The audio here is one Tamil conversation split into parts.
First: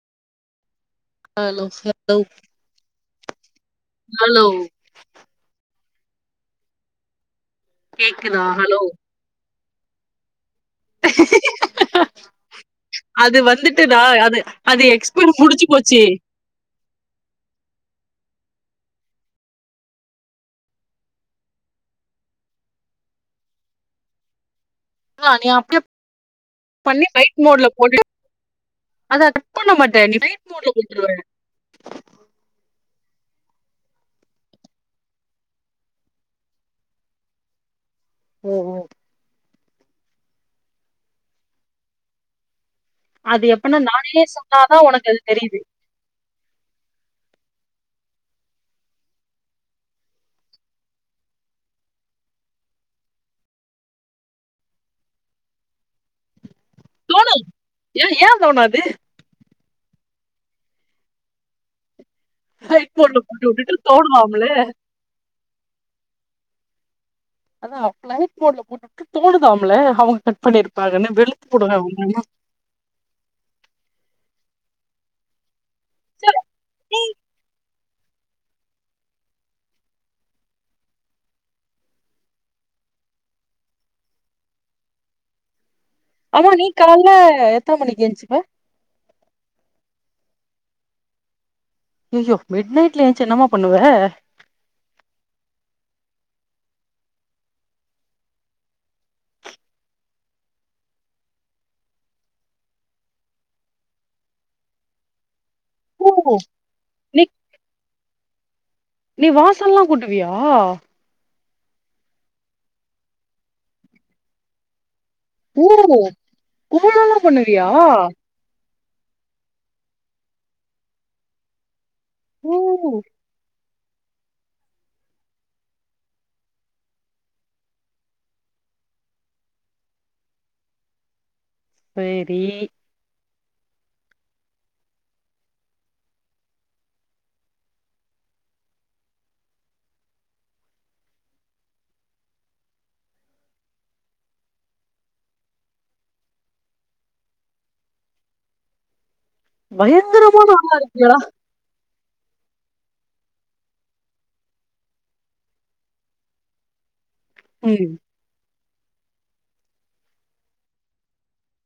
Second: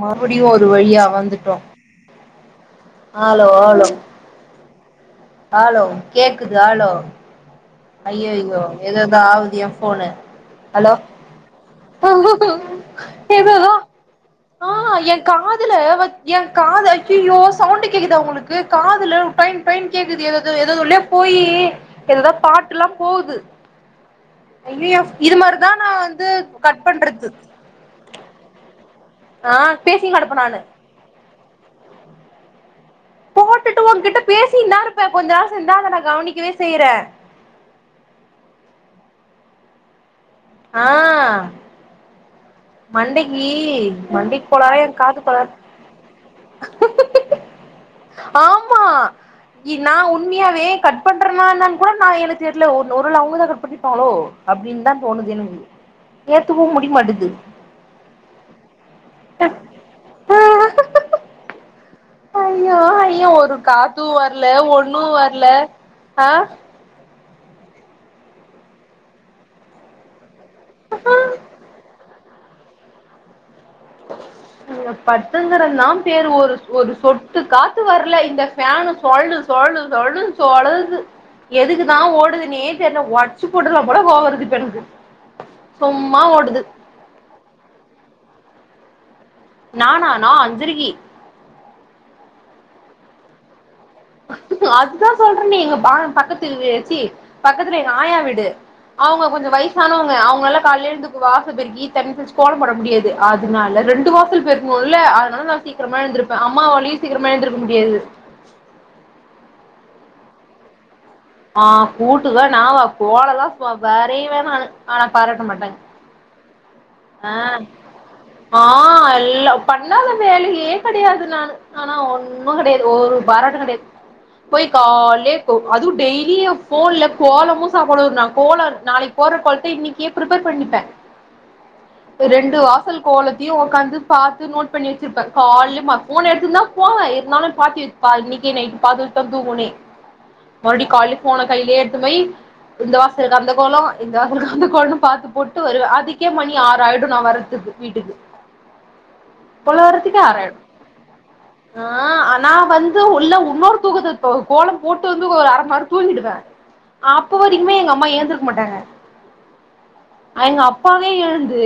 மறுபடியு ஒரு வழியா ஹலோ செல்த்தோ ஆலோ ஆலோ அலோ அலோ கேக்குது அலோ ஐய்யோ கேக்குதா எதோ ஹலோ எதோ ஆவுது ஏ ஃபோனு ஹாலோ ஆ அது ஏதோ எதோ வந்துட்டு நா அது அது ஏ எக்ஸ்பெரிமெண்ட் முடிஞ்சு காதுல போச்சு ஏ காது அய்யய்யோ சவுண்ட்டு கேக்குதா ஒங்களுக்கு காதுல டொய்ன் டொய்ன் கேக்குது எதேதோ எதோதுள்ளயோ போயி எதேதோ பாட்டெல்லா போது அய்யய்யோ ஆ இது நீ மாரி தா அப்டியே நா வந்து கட் பண்றது அதா கட் ஆ பண்ண மாட்ட பேசினு நீ கெடப்பே ஃபிளைட் நானு மோட்ல போட்ருவ திட்டு ஓன் கிட்ட பேசின் தா இருப்பே கொஞ்ச நேரோ செண்டு தா அத நா கவனிக்கவே செய்றே உம் உம் ஆ மண்டைக்கு அது எப்பனா நானே மண்டைக் சொன்னாதா கோளாறா ஏ உனக்கு அது காது கோளா தெரியுது ஆமா ஏ நா உண்மையாவே கட் பண்றனா என்னென்னு கூட நா எனக்கு தெர்ல ஒருவேள அவுங்க தா கட் பண்ணி இருப்பாங்களோ அப்டின்னு தான் தோணுது எனக்கு ஏத்துக்கவு முடிக்மாட்டுது ஏன் ஏன் தோணாது அ ஐயோ ஃப்ளைட் மோட்ல ஐயோ போட்டு ஒரு வுட்டுட்டு காத்து வரல தோணுதாம்ல ஒண்ணு வர்ல ஆ அதா ஃபிளைட் மோட்ல போட்டுட்டு தோணுதாம்ல அவுங்க கட் பண்ணிருப்பாகன்னு வெளுத்து புடுவே உன்ன அ பத்துன்கிறன்தாம் பேரு ஒரு ஒரு சொட்டுக் காத் த்து வர்ல இந்த ஃபேனுு சொழ்ண்டு சொழ்ண்டு சொழ்ண்டுனு சொழர்து எதுக்குதா ஓடுதுன்னே தெர்ல ஒட்ச்சு போட்றலா போல கோவருது இப்ப எனக்கு சொம்மா ஆமா ஓடுது நீ கால்ல எத்தன மணிக்கு எஞ்சுப்ப நானா நா அஞ்சரைகி அய்யயோ மிட் நைட்ல ஏஞ்சு என்னமா பண்ணுவ அதுதா சொல்றனே எங்க பா பக்கத்து வே ச்சீ பக்கத்துல எங்க ஆயா வீடு அவுங்க கொஞ்ச வயசானவங்க அவுங்களால கால்ல எழுந்து வாச பெருக்கி தண்ணி தெளிச்சி கோலம் போட முடியாது அதனால ரெண்டு வாசல் பெருக்குனொல்ல அதனால நா சீக் கிரமா ஓ எழுந்திருப்பே அம்மாவாலியு நீ சீக்கிரமா எழுந்திருக்க முடியாது நீ வாசல்லா கூட்டுவியா ஆ கூட்டுவே நா கோலல்லாம் போ வரையுவே நானு ஆனாப் பாராட்ட மாட்டாங்க கோலல்லாம் ஆ பண்ணுவியா ஆ எல்லா பண்ணாத வேலையே கெடையாது நானு ஆனா ஓ ஒன்னு கிடையாது ஒருப் பாராட்டு கெடையாது போய் கால்லியேக்கு அதுவு டெய்லியு ஃபோன்ல கோலமு சாப்பாடுர் நா கோலர் நாளைக் போர்ற கோலத்த இன்னைக்கே ப்ரிப்பர் பண்ணிப்பே சேரி ரெண்டு வா சல் கோலத்தியு ஒக்காந்து பாத்து நோட் பண்ணி வச்சிருப்பே கால்ல மக் ஃபோன் எடுத்துன்தா போவே இருந்தாலு பாத்தி வெச் பால் இன்னைக்கே நைட்டு பாத்துட்தா தூங்குவனே மறுபடியு கால்ல ஃபோனக் கைலியே எடுத்துன் போயி இந்த வாசலுக்கு அந்த கோல இந்த வாசலுக்கு அந்த கோலன்னு பாத்து போட்டு வருவே அதுக்கே மணி ஆறு ஆயிடு நா வரத்துக்கு வீட்டுக்கு போல வர்றதுக்கே பயங்கரமான ஆறாயிடு ஆளா இருக்கியேடா ஆ ஆனா வந்து உள்ள வுன்னொரு தூக்கத்தத் தோ கோலம் போட்டு வந்து ஒரு அர மண் நேர தூங்கிடுவே அப்ப வரைக்குமே எங்க ம் அம்மா ஏந்திருக்க மாட்டாங்க எங்க அப்பாவே எழுந் து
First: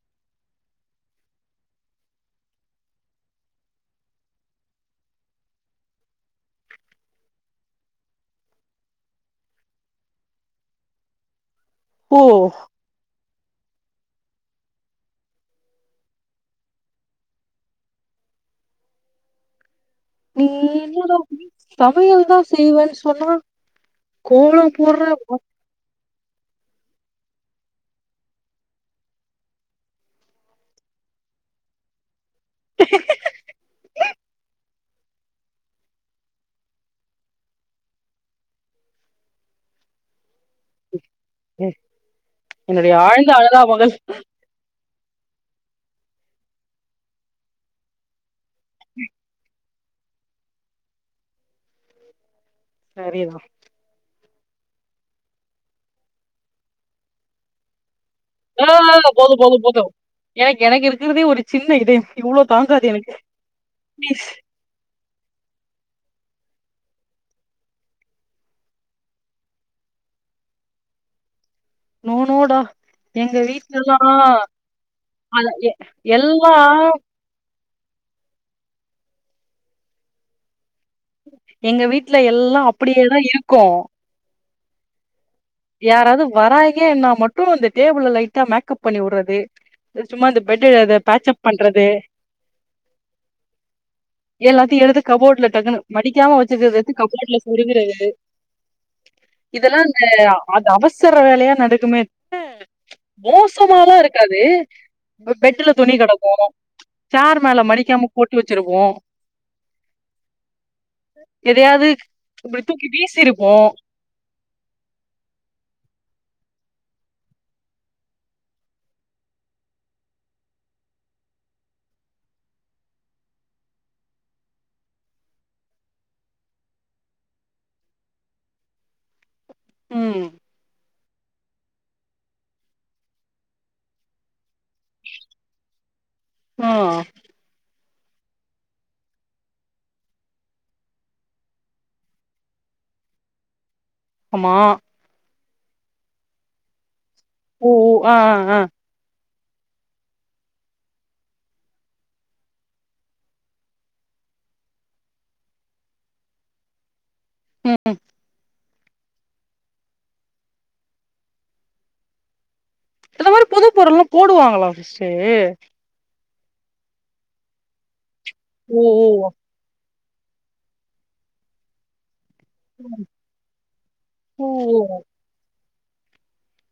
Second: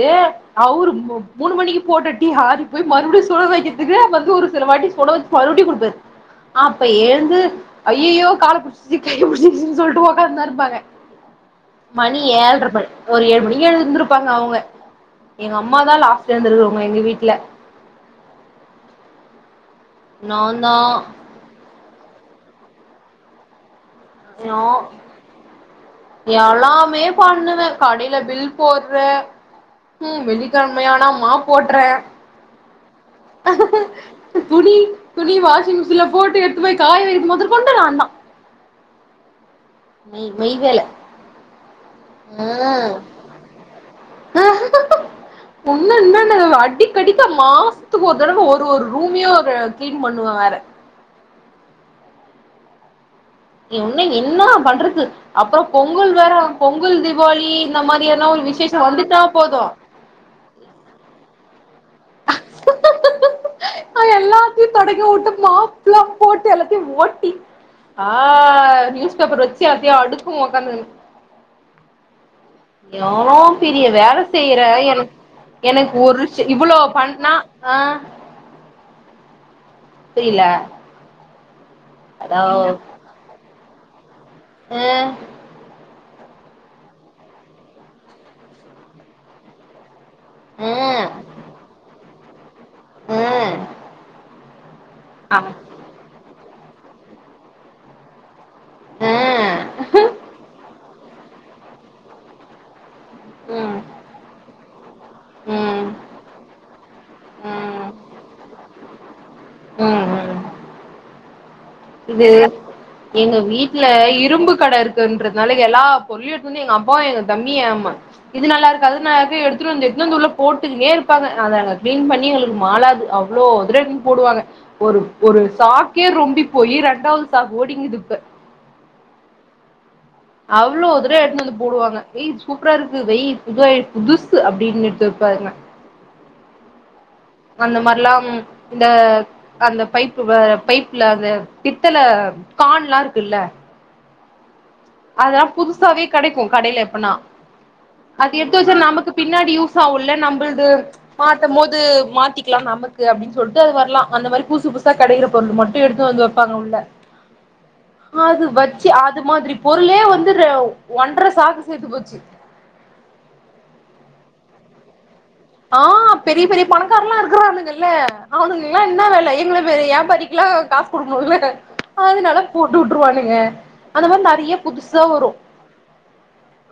அவுரு மூ மூனு மணிக்கு போட்ட டீ ஆறிப் போய் மறுபடியு சுட வக்கிறதுக்கு வந்து ஒரு சில வாட்டி சுட வச் மறுப்டி குடிப்பர் அப்ப ஏழ்ந்து ஐயையோ காலப் பிடிச்சுச்சி கைய பிடிச்சிச்சின் சொல்ட்டு ஒக்காந்தா இருப்பாங்க ஓ மணி ஏழ்ற மணி ஒரு ஏழு மணிக்கு எழுந்துருப்பாங்க அவுங்க எங்கம்மாதா லாஸ்ட் எழுந்திருக்கறவுங்க எங்க வீட்ல நா நீ தா இன்னடா மீன்ஸ் சமையல்தா செய்வேன் சொன்னா நோ கோலோ போட்ற எல்லாமே பண்ணுவே கடைல பில் போட்ற ம் வெள்ளிக்கிழமையான மாப் போட்றே துணி துணி வாஷிங் மிஷின்ல போட்டு எட்த்து போய் காய வக்கும் மொதற் கொண்டு நாந்தா மை மை வேல என்னுடைய ஆழ்ந்த அனுதாபங்கள் ஒன்ன என்னன்ன அவ அடிக்கடிக்க மாசத்துக்கு ஒரு தடவ ஒர் ஒரு ரூம்யு ஒரு கிளீன் பண்ணுவே வேற சரிதா இ வுன்னு இன்னா பண்றது அப்பற பொங்கல் வேற பொங்கல் தீபாவளி இந்த மாரியான ஒரு ஏ விசேஷோ வந்துட்டா போது போது போது எனக்கு எனக்கு இருக்கறதே ஒரு சின்ன இதய இவ்ளோ தாங்காது எனக்கு பீஸ் தி தொடங்கி வுட்டு மாப்ளாம் போட்டு எல்லாத்தியு ஓட்டி ஆ நியூஸ் பேப்பர் வச்சி எல்லாத்தியு அடுக்குவொ ஒக்காந்துகுனு நோ நோ டா எவளோ பெரிய வேலை செய்யறேன் என அத எ எனக்கு ஒரு எல்லா இவ்ளோ ப நா ஆ புரியல எங்க வீட்டுல எல்லாம் அப்டியேதான் இருக்கும் ம் யாராவது வராங்கேன்னா மட்டும் இந்த டேபிள்ள லைட்டா மேக்கப் பண்ணிவிடுறது சும்மா அந்த பெட்டு அ பேச்சப் பண்றது ம் எல்லாத்தையும் எடுத்து கபோர்ட்ல டக்குனு மடிக்காம வச்சுக்கறதுக்கு கபோர்ட்ல சொருகறது இதெல்லாம் இந்த அந்த அது அவசர வேலையா நடக்குமே ம் மோசமாலா இருக்காதே பெட்டுல ம் துணி கெடக்கும் சார் மேல ம் மடிக்காம போட்டி வச்சிருவோம் ம் ம் எதையாவது இது இப்டி தூக்கி எங்க வீசிருப்போ வீட்டுல இரும்பு கடை இருக் குன்றதுனால எல்லா பொருளியும் எடுத்துனு வந்து எங்க அப்பா எங்க தம்பி யா அம்மா இது நல்லாருக்கு அது நல்லாருக்கு எடுத்துட்டு வந்து எடுத்துட்டு வந்து உள்ள போட்டுக்கிட்டே இருப்பாங்க அதை நாங்க கிளீன் பண்ணி எங்களுக்கு மாலாது அ அவ்வளோ [unintelligible] போடுவாங்க ஒரு ஒரு சாக்கே ரொம்பி போயி ரெண்டாவது சாக்கு ஓடிங்குது இப்ப ம் அவ்ளோ தூர எடுத்து வந்து போடுவாங்க ஏ சூப்பரா இருக்கு வெய் புதுஐ புதுசு அப்டின்னு எடுத்து வப்பாங்க ம் அந்த மாரிலாம் இந்த அந்த பைப்பு பைப்புல அந்த பித்தல கான்லாம் இருக்குல்ல ஆமா அதலாம் புதுசாவே கெடைக்கும் கடையில எடுத்தோனா ஓ ஓ ஆ அது ஆ ஆ எடுத்து வச்சா நமக்கு பின்னாடி யூஸ் ஆகும்ல நம்புளுது மாத்தும் போது மாத்திக்கலாம் நமக்கு அப்டின்னு சொல்லிட்டு அது வரலாம் அந்த மாதிரி புதுசு புதுசா கெடைக்கிற பொருள் மட்டும் எடுத்து வந்து பாப்பாங்க உள்ள ம் அது வச்சு அது மாதிரி பொருளே வந்து ஒன்றரை சாக்கு சேந்து போச்சு இந்த மாதிரி புது பொருள்லாம் போடுவாங்களா ஃப்ஸ்டு ஆ பெரிய பெரிய பணக்காரலாம் இருக்கரானுங்கல்ல ஓ அவனுக்கெல்லாம் என்னா ஓ வேலை எங்களுக்கு ஏ படிக்கலா காசு கொடுக்கணும்ல்ல அதனால போட்டு விட்டுருவானுங்க அந்த மாதிரி ஓ நெறைய ஓ புதுசா வரும்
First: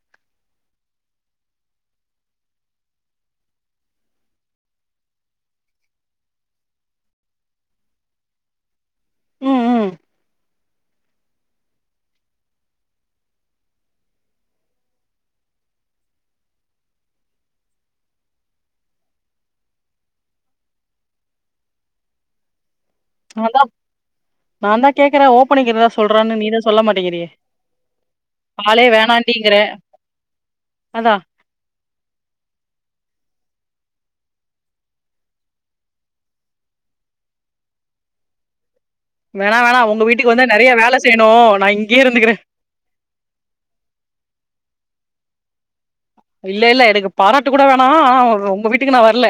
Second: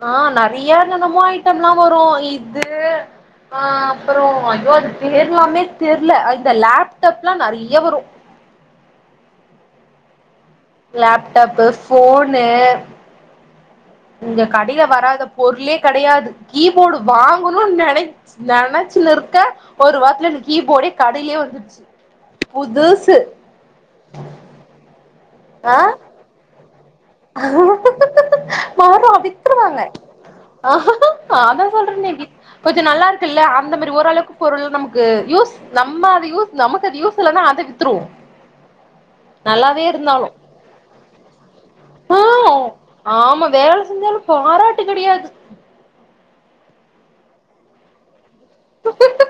ஆ நெறைய தினமும் ஐட்டம்லாம் வரும் இது அ அப்றம் ஐயோ அது பேர்லாமே தெரில இந்த லேப்டாப்ல்லாம் நெறைய வரும் ம் ம் லேப்டப்பு போஃனு இந்த கடைல வராத பொருளே கெடையாது கீபோர்டு வாங்கணும்னு நெனைக் நெனைச்சு இருக்க ஒரு வாரத்துல கீபோடு கடையிலயே வந்துருச்சு புதுசு நான் தான் நான் தான் கேக்குறேன் ஓப்பண்ணிக்கிறதா சொல்றேன்னு நீதான் சொல்ல மாட்டேங்கிறிய ஆ மாரா வித்துருவாங்க அதா நாதா சொல்ரனே வித் கொஞ்ச நல்லா இருக்குல அந்த மாரி ஓரளவுக்கு பொருள் நமக்கு யூஸ் நம்ம அத யூஸ் நமக்கு அது யூஸ் இல்லன்னா அதை வித்துருவோம் வேணா வேணா உங்க வீட்டுக்கு வந்த நேறைய வேல செய்யணு நா இங்கே இருந்துக்கிறே க ஆமா வேல செஞ்சாலும் பாராட்டு கிடையாது இல்ல இல்ல எனக்கு பாராட்டு கூட வேணாம் ஆனா ரொம்ப உங்க வீட்டுக்கு நான் வரல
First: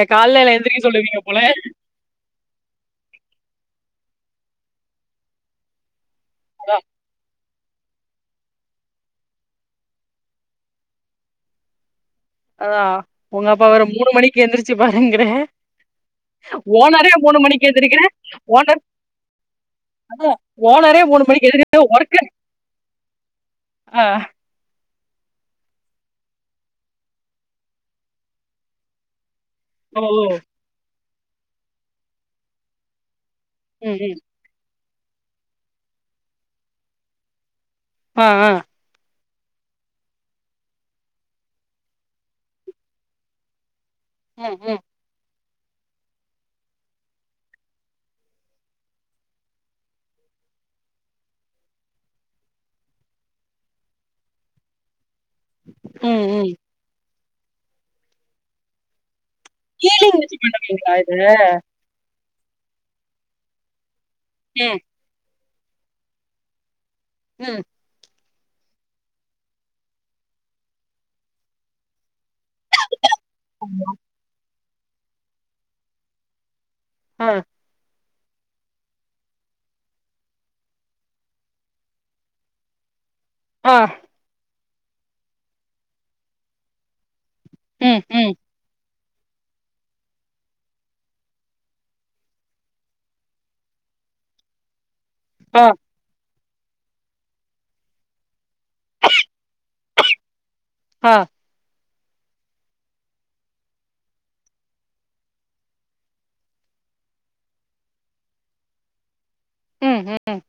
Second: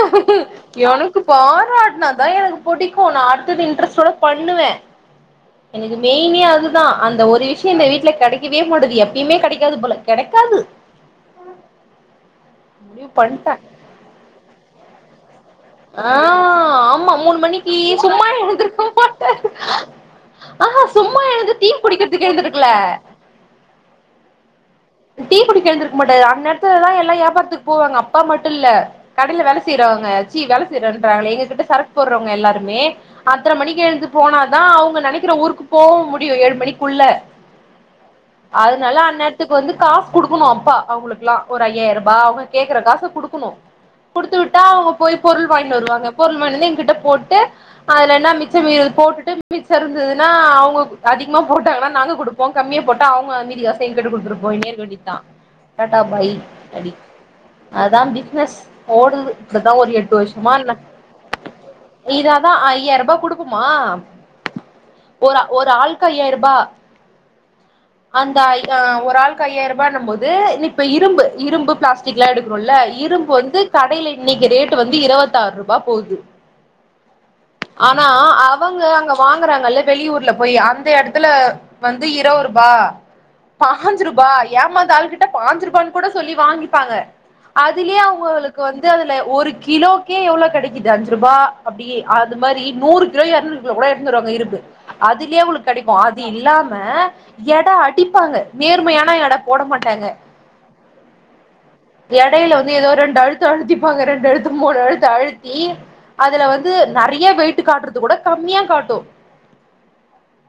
ஏ காலில எழுந்திருக்க சொல்லுவீங்க போல ட்டன தான் ஏனக் புடிக்கும் நான் அடுத்தது இன்ட்ரஸட பண்ணுவேன் எனக்கு மெயினே அதா அதுதான் அந்த ஒரு விஷ இந்த வீட்டுல கிடைக்கவே மாடியது எப்பயுமே கிடைக்காது போல கிடைக்காது அதான் முடிவு உங்க பண்ட்டே அப்பா வேற மூணு மணிக்கு எந்திச்சுபாருங்கிற ஆ ஆமா ஓனரே மூணு மணிக்கு ஏத்திருக்கிற சும்மா ஓனர் எழுந்திருக்க மாட்டே அத ஆஹா ஓனரே சும்மா மூணு மணிக்கு எழுந்து டீ எதுக்க ஒனக்கேன் குடிக்கிறதுக்கு எழுந்திருக்கல ஆ டீ குடிக்க எழுந்திருக்க மாட்டாது அந்த நேரத்துலதான் எல்லாம் வியாபாரத்துக்கு போவாங்க அப்பா மட்டும் இல்ல கடையில வேலை ஓ ஓ செய்யறவங்கச்சீ வேலை செய்யறன்றாங்களே எங்ககிட்ட சரக்கு போடுறவங்க எல்லாருமே பத்ரமணிக்கு ம் எழுந்து ம் போனாதா அவுங்க நெனைக்கிற ஊருக்கு போவ முடியு ஏழுமணிக்குள்ள ஆ ஆ அதனால அந்நேரத்துக் இப்பவந்து காசு குடுக்கணு அப்பா அவுங்களுக்குலா ஒரு ஐயாயிர்பா அவுங்க கேக்குற காச குடுக்கணு குடுத் ம் ஹம் போய் பொருள் வாய்ன்வருவாங்க பொருள் வாய்னு எங்கிட்ட போட்டு அதுலென்னா மிச்சம் மீதி ஒரு போட்டுட்டு மிச்சம் இருந்ததுன்னா அவுங்க அதிகமா போட்டாங்கன்னா நாங்க குடுப் இவ்ளோ கம்மியா போட்டா அவுங்க மீதி காச என் கிட்ட குடுத்துரு போய்னே இருக்க வேண்டிதா டாடா ம் பாய் ம் அடி அதான் பிஸ்னஸ் ஓடுது இப்போதா ஒரு எட்டு கீலிங் வச்சு வருசமா பண்ணுவீங்களா இத இதாதா ஐயாயிரூபா குடுக்குமா ம் ஒரு ஒரு ஆளுக்கு ஐயாயிரூபா ம் அந்த ஐ அ ஒர் ஆள் ஒரு ஆளுக்கு ஐயாயிரம் ரூபாய் நம்பல்து இப்ப இரும்பு இரும்பு பிளாஸ்டிக்லா எடுக்குறேம்ல்ல இரும்பு வந்து கடைல இன்னிக்கு ரேட்டு் வந்து இருபத்தாறூபா போகுது ஆ ஆனா அவங்க அங்க வாங்கறாங்கல்ல வெளியூர்ல போய் அந்த எடத்துல வந்து இரோரூபா ஆ பாஞ்சு ரூபா ஏமாந்த ஆள் கிட்ட பாஞ்சு ரூபான்னு கூட சொல்லி வாங்கிப்பாங்க அதுலயே ம் ம் அவுங்களுக்கு கோ வந்து அதுல ஒரு கிலோக்கே எவ்ளோ கிடைக்குது அஞ்சு ரூபா அப்டியே அது மாதிரி நூறு கிலோ எறநூறு கூட எடுத்துனுவருவாங்க இரும்பு அதுலயே ஆ உங்களுக்கு கெடைக்கூ அது இல்லாம எட அடிப்பாங்க நேரு கூர்மையானா எட போட மாட்டாங்க ஆ எடையில வந்து ஏதோ ரெண்டு அழுத்து அழுத்திப்பாங்க ரெண்டு அழுத்து மூணு அழுத்து அழுத்தி அதுல வந்து நறைய வெயிட்டு் காட்டுறது கூட கம்மியா காட்டும் ம் ம்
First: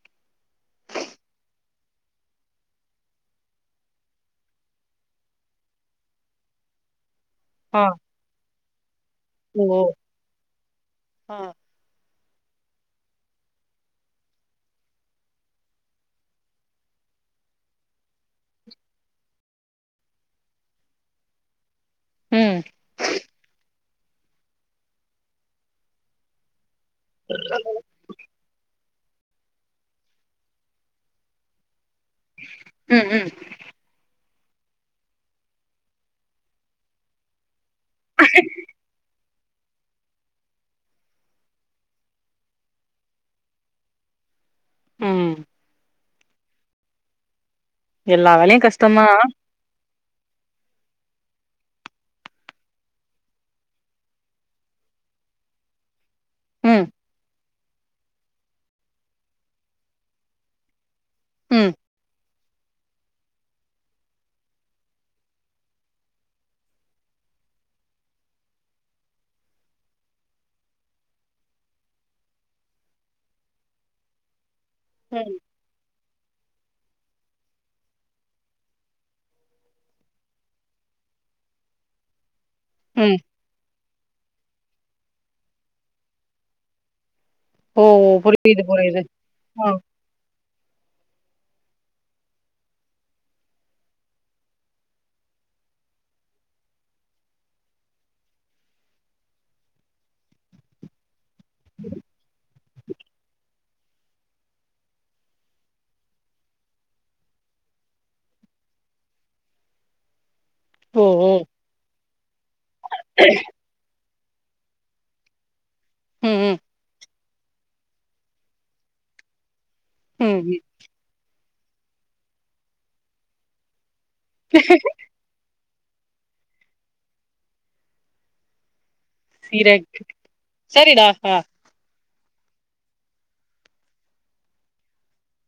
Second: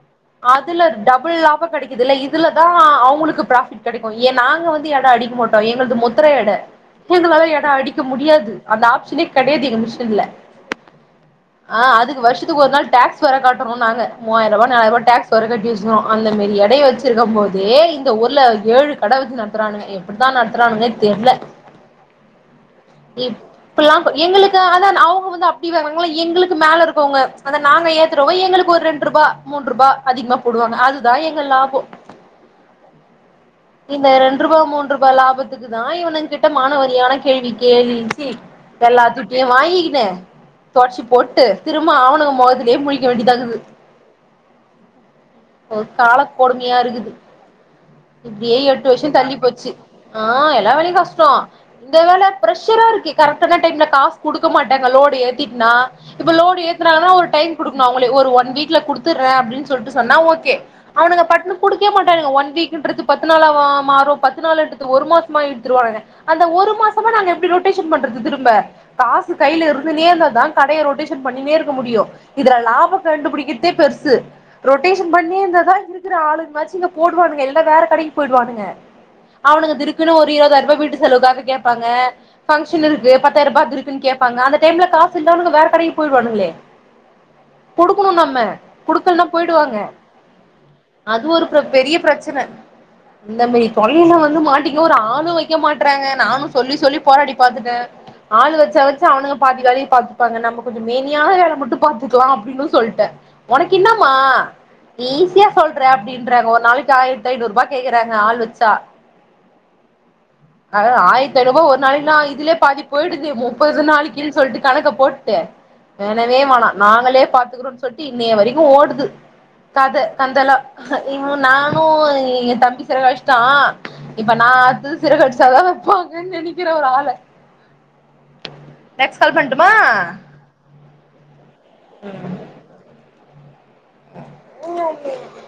அதுல டபுள் லாபம் கிடைக்குது இல்ல இதுலதான் அவ் உங்களுக்கு ப்ரஃபிட் கெடைக்கூ ஏ நாங்க வந்து எட அடிக்க மாட்டோ எங்களது முத்திர எட [unintelligible] ஆ அடிக்க முடியாது அந்த ஆப்ஷனே ஓ கெடையாது எங்க மிஷின்ல ஆ அதுக்கு வருஷத்துக்கு ஒரு நாள் டேக்ஸ் வேற கட்டணுனாங்க மூவாயிருபா நாலாயிருபா டேக்ஸ் வேற கட்டி வச்சின்னு அந்த மாரி எடைய வச்சு சிருக்கும் போதே இந்த ஊர்ல ஏழு கட வச்சு நடத்துறானுங்க எப்படித்தான் நடத்துறானுங்கன்னே தெர்ல ம் இப் ப்பலாம் எங்களுக்கு அத அவங்க வந்து அப்படி எங்களுக்கு மேல இருக்கவங்க அத நாங்க ஏ குரவங்க எங்களுக்கு ஒரு ரெண்டு ரூபா மூன்று ரூபா அதிகமா போடுவாங்க அதுதான் எங்க லாபம் உம் உம் இந்த ரண்டு ரூபாய் மூணு ரூபாய் லாபத்துக்கு தான் இவனுகிட்ட மானவரியான கேள்வி கே கேலிசி எல்லாத்த ஏன் வாங்கின்னு தொடச்சி போட்டு திரும்ப அவணுங்க முகத்திலேயே முழிக்க வேண்டியதாக்குது ம் ஒரு காலக்கொடுமையா இருக்குது எல்லா இப்டியே வேலையு எட்டு கஷ்டந்தா வருஷம் தள்ளி போச்சு ஆ எல்லா வேலையும் கஷ்டோ இந்த வேல பிர்ரெஷரா இருக்கு கரெக்டான டைம்ல காசு குடுக்க மாட்டாங்க லோடு ஏத்தீட்டினா இப்ப லோடு ம் ஏத்துனாலு ஒரு டைம் குடுக்கணும் அவுங்களே ஒரு ஒன் வீக்ல குடுத்துடுறேன் அப்டின்னு சொல்லிட்டு சொன்னா ஓகே அவனுங்க பட் ம் விட மாட்டங்க ஒன் வீக்ன்றது பத்து நாளா மா மாறும் பத்து நாள் எடுத்துட்டு ஒரு மாசமா இழுத்துருவாங்க அந்த ஒரு மாசமா நாங்க எப்டி ரொட்டேஷன் பண்றது திரும்ப காசு கையில இருந்துன்னே இருந்தா தா கடையை ரொட்டேஷ பண்ணினே இருக்க முடியு இதுல லாபம் கண்டுபுடிக்கிறதே பெருசு ரொட்டேஷன் ம் பண்ணினே இருந்தா இருக்கிற ஆளுங்களா ச்சு இத போட் போவானுங்க எல்லா வேற கடைக்கி போயிடுவானுங்க அவனுக்கு திடிக்குன்னு ஒரு இருபதாயிருபா வீட்டு செலவுக்காக கேப்பாங்க பங்க்ஷன் இருக்கு ம் பத்தாயிரம் ரூபாயக்கு இருக்குன்னு கேட்பாங்க அந்த டைம்ல காசு இல்லனுக்கு வேற கடைக்கு போயிருவாங்கலே ஓ ஓ குடுக்கணும் நம்ம புரியுது புரியுது குடுக்கலனா ஆ போயிடுவாங்க அது ஒரு பிர பெரிய பிரச்சன இந்த மாரி தோல்லையில வந்து மாட்டிக்கோவோம் ஒரு ஆளும் வைக்க மாட்டறாங்க நானும் சொல்லி சொல்லி போராடி பாத்துட்ட ஆள் வச்சா வச்சா அவனுங்க பாதி வேலைய பாது ப்பாங்க நம்ம கொஞ்சோ மேனியான வேலை மட்டும் பாத்துக்கலாம் அப்படின்னு சொல்ட்ட உனக்கு என்னமா நீ ஈஸியா சொல்ற அப்படின்றாங்க ஒரு நாளைக்கு ஆயிரத்து ஐநூறு ரூபா கேக்குறாங்க ஆள் வச்சா அத ஓ ஓ ஆயிரத்திஐநூறு ரூபா ஒரு நாளைக்கினா இதுலயே பாதி போயிடுதே மோ ப்பது நாளைக்குனு சொல்லிட்டு கணக்க போட்டு ம் வேனவே ம் வேணாம் நாங்களே பாத்துக்குறோ சொல் சொட்டி இன்னே வரைக்கும் ஓடுது கத ம் கந்தலா ம் இ நான் கு எங்க தம்பி செலவலிச்சிட்டான் இப்ப நான் அடுத்தது சிரகடிச்சதா வேப்பாங்க நினைக்கிற ஒரு ஆள நெக்ஸ்ட் கால் பண்ட்டுமா சீரக் சரிடா ஆ ம் [unintelligible]